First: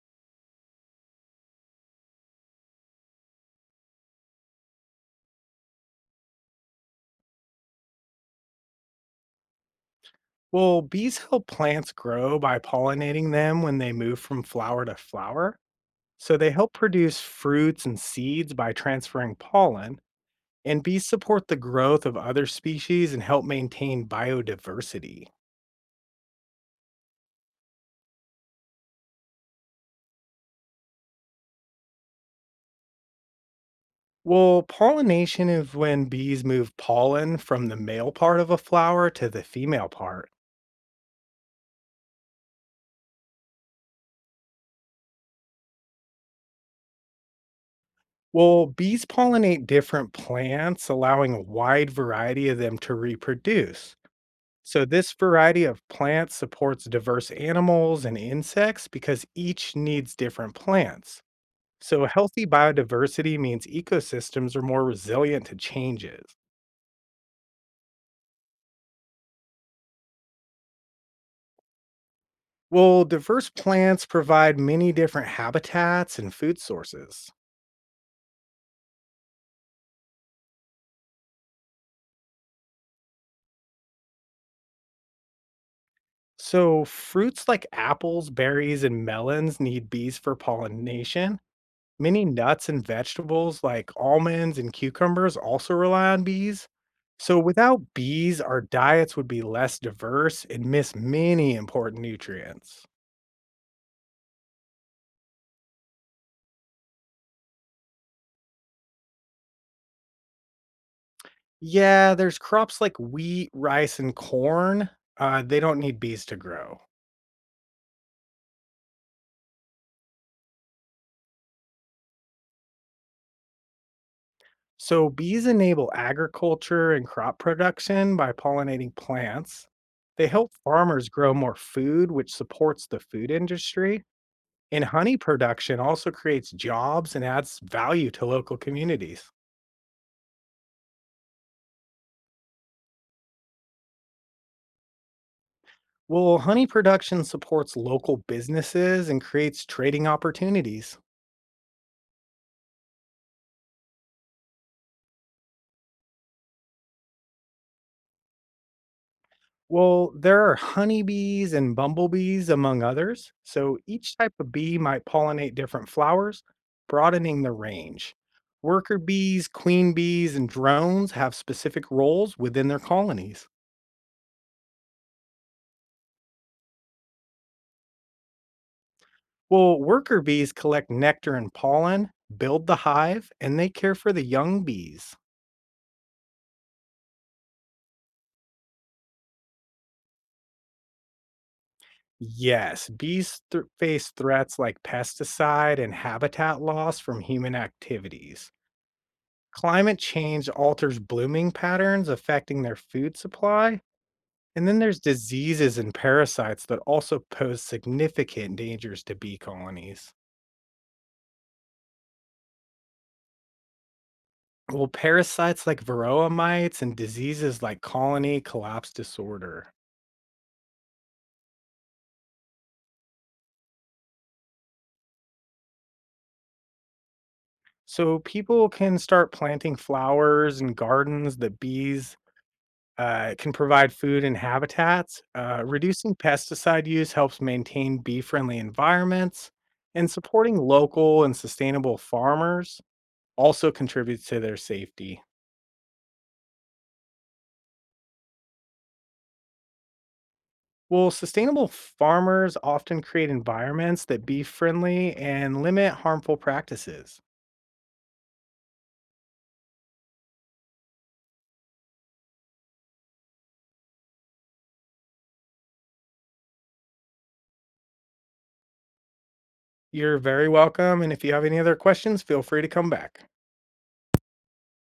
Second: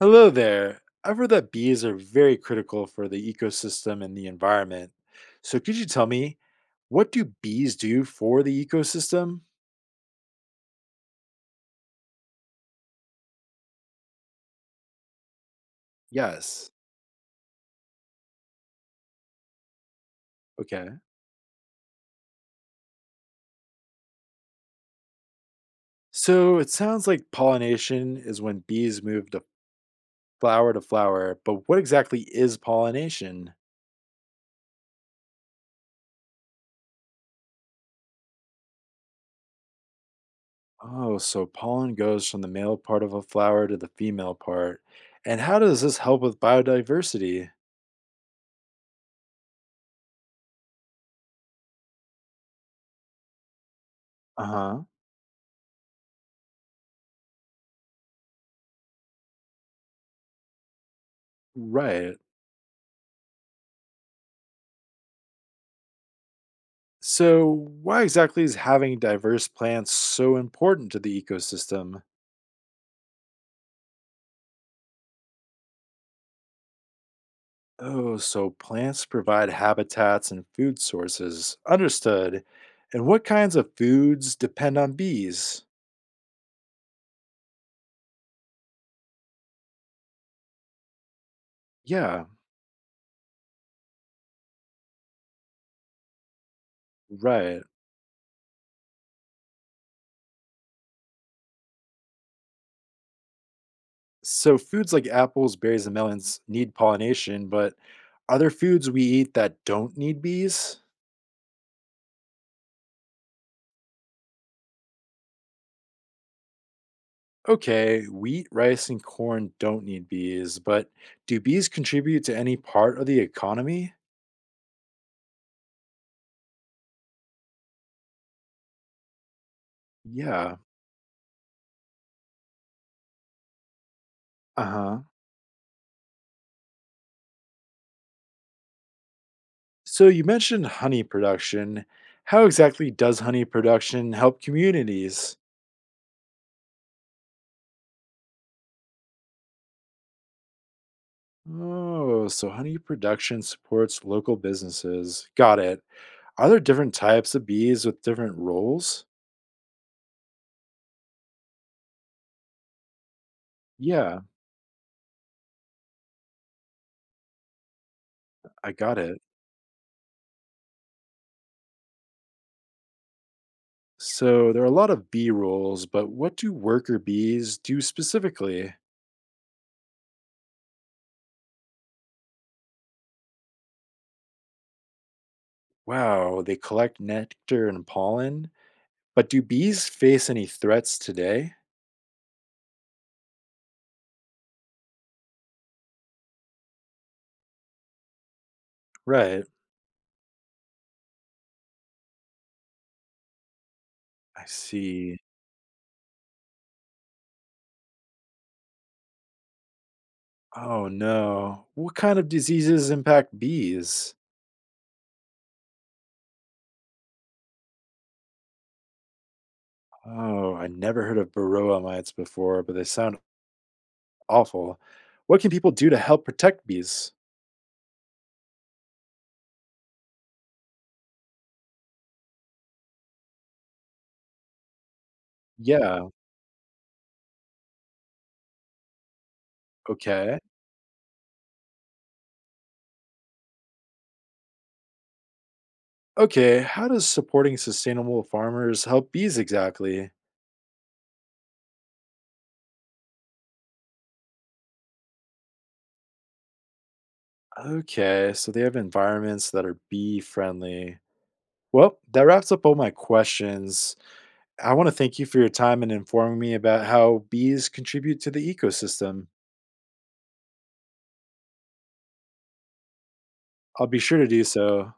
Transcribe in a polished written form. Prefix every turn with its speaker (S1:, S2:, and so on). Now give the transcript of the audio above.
S1: Hello there. I've heard that bees are very critical for the ecosystem and the environment. So, could you tell me, what do bees do for the ecosystem?
S2: Well, bees help plants grow by pollinating them when they move from flower to flower. So they
S1: Yes.
S2: help produce fruits and seeds by transferring pollen, and
S1: Okay.
S2: bees support the growth of other species and help maintain biodiversity.
S1: So, it sounds like pollination is when bees move to flower, but what exactly is pollination?
S2: Well, pollination is when bees move pollen from the male part of a flower to the female part.
S1: Oh, so pollen goes from the male part of a flower to the female part. And how does this help with biodiversity?
S2: Well, bees pollinate different plants, allowing a wide variety of them to reproduce.
S1: Uh
S2: So,
S1: huh.
S2: this variety of plants supports diverse animals and insects because each needs different plants. So,
S1: Right.
S2: healthy biodiversity means ecosystems are more resilient to changes.
S1: So, why exactly is having diverse plants so important to the ecosystem?
S2: Well, diverse plants provide many different habitats and food sources.
S1: Oh, so plants provide habitats and food sources. Understood. And what kinds of foods depend on bees?
S2: So, fruits like apples, berries, and melons need bees for pollination. Many
S1: Yeah,
S2: nuts and vegetables like almonds and cucumbers also rely on bees. So
S1: right.
S2: without bees, our diets would be less diverse and miss many important nutrients.
S1: So, foods like apples, berries, and melons need pollination, but are there foods we eat that don't need bees?
S2: Yeah, there's crops like wheat, rice, and corn. They don't need bees to grow.
S1: Okay, wheat, rice, and corn don't need bees, but do bees contribute to any part of the economy?
S2: So bees enable agriculture and crop production by pollinating plants. They help
S1: Yeah.
S2: farmers grow more food, which supports the food industry.
S1: Uh
S2: And
S1: huh.
S2: honey production also creates jobs and adds value to local communities.
S1: So you mentioned honey production. How exactly does honey production help communities?
S2: Well, honey production supports local businesses and creates trading opportunities.
S1: Oh, so honey production supports local businesses. Got it. Are there different types of bees with different roles?
S2: Well, there are honeybees and bumblebees, among others. So each
S1: Yeah,
S2: type of bee might pollinate different flowers, broadening the range.
S1: I
S2: Worker
S1: got it.
S2: bees, queen bees, and drones have specific roles within their colonies.
S1: So there are a lot of bee roles, but what do worker bees do specifically?
S2: Well, worker bees collect nectar and pollen, build the hive, and they care for the young bees.
S1: Wow, they collect nectar and pollen. But do bees face any threats today?
S2: Yes, bees thr face threats like pesticide and habitat loss from human activities.
S1: Right,
S2: Climate change alters blooming patterns, affecting their food supply.
S1: I
S2: And then there's
S1: see.
S2: diseases and parasites that also pose significant dangers to bee colonies.
S1: Oh, no. What kind of diseases impact bees?
S2: Well, parasites like varroa mites and diseases like colony collapse disorder.
S1: Oh, I never heard of varroa mites before, but they sound awful. What can people do to help protect bees?
S2: So people can start planting flowers and gardens that bees it can provide food and habitats.
S1: Yeah,
S2: Reducing pesticide use helps maintain bee friendly environments, and
S1: okay.
S2: supporting local and sustainable farmers also contributes to their safety.
S1: Okay, how does supporting sustainable farmers help bees exactly?
S2: Well, sustainable farmers often create environments that bee friendly and limit harmful practices.
S1: Okay, so they have environments that are bee friendly. Well, that wraps up all my questions. I want to thank you for your time and informing me about how bees contribute to the ecosystem.
S2: You're very welcome. And if you have any other questions, feel free to come back.
S1: I'll be sure to do so.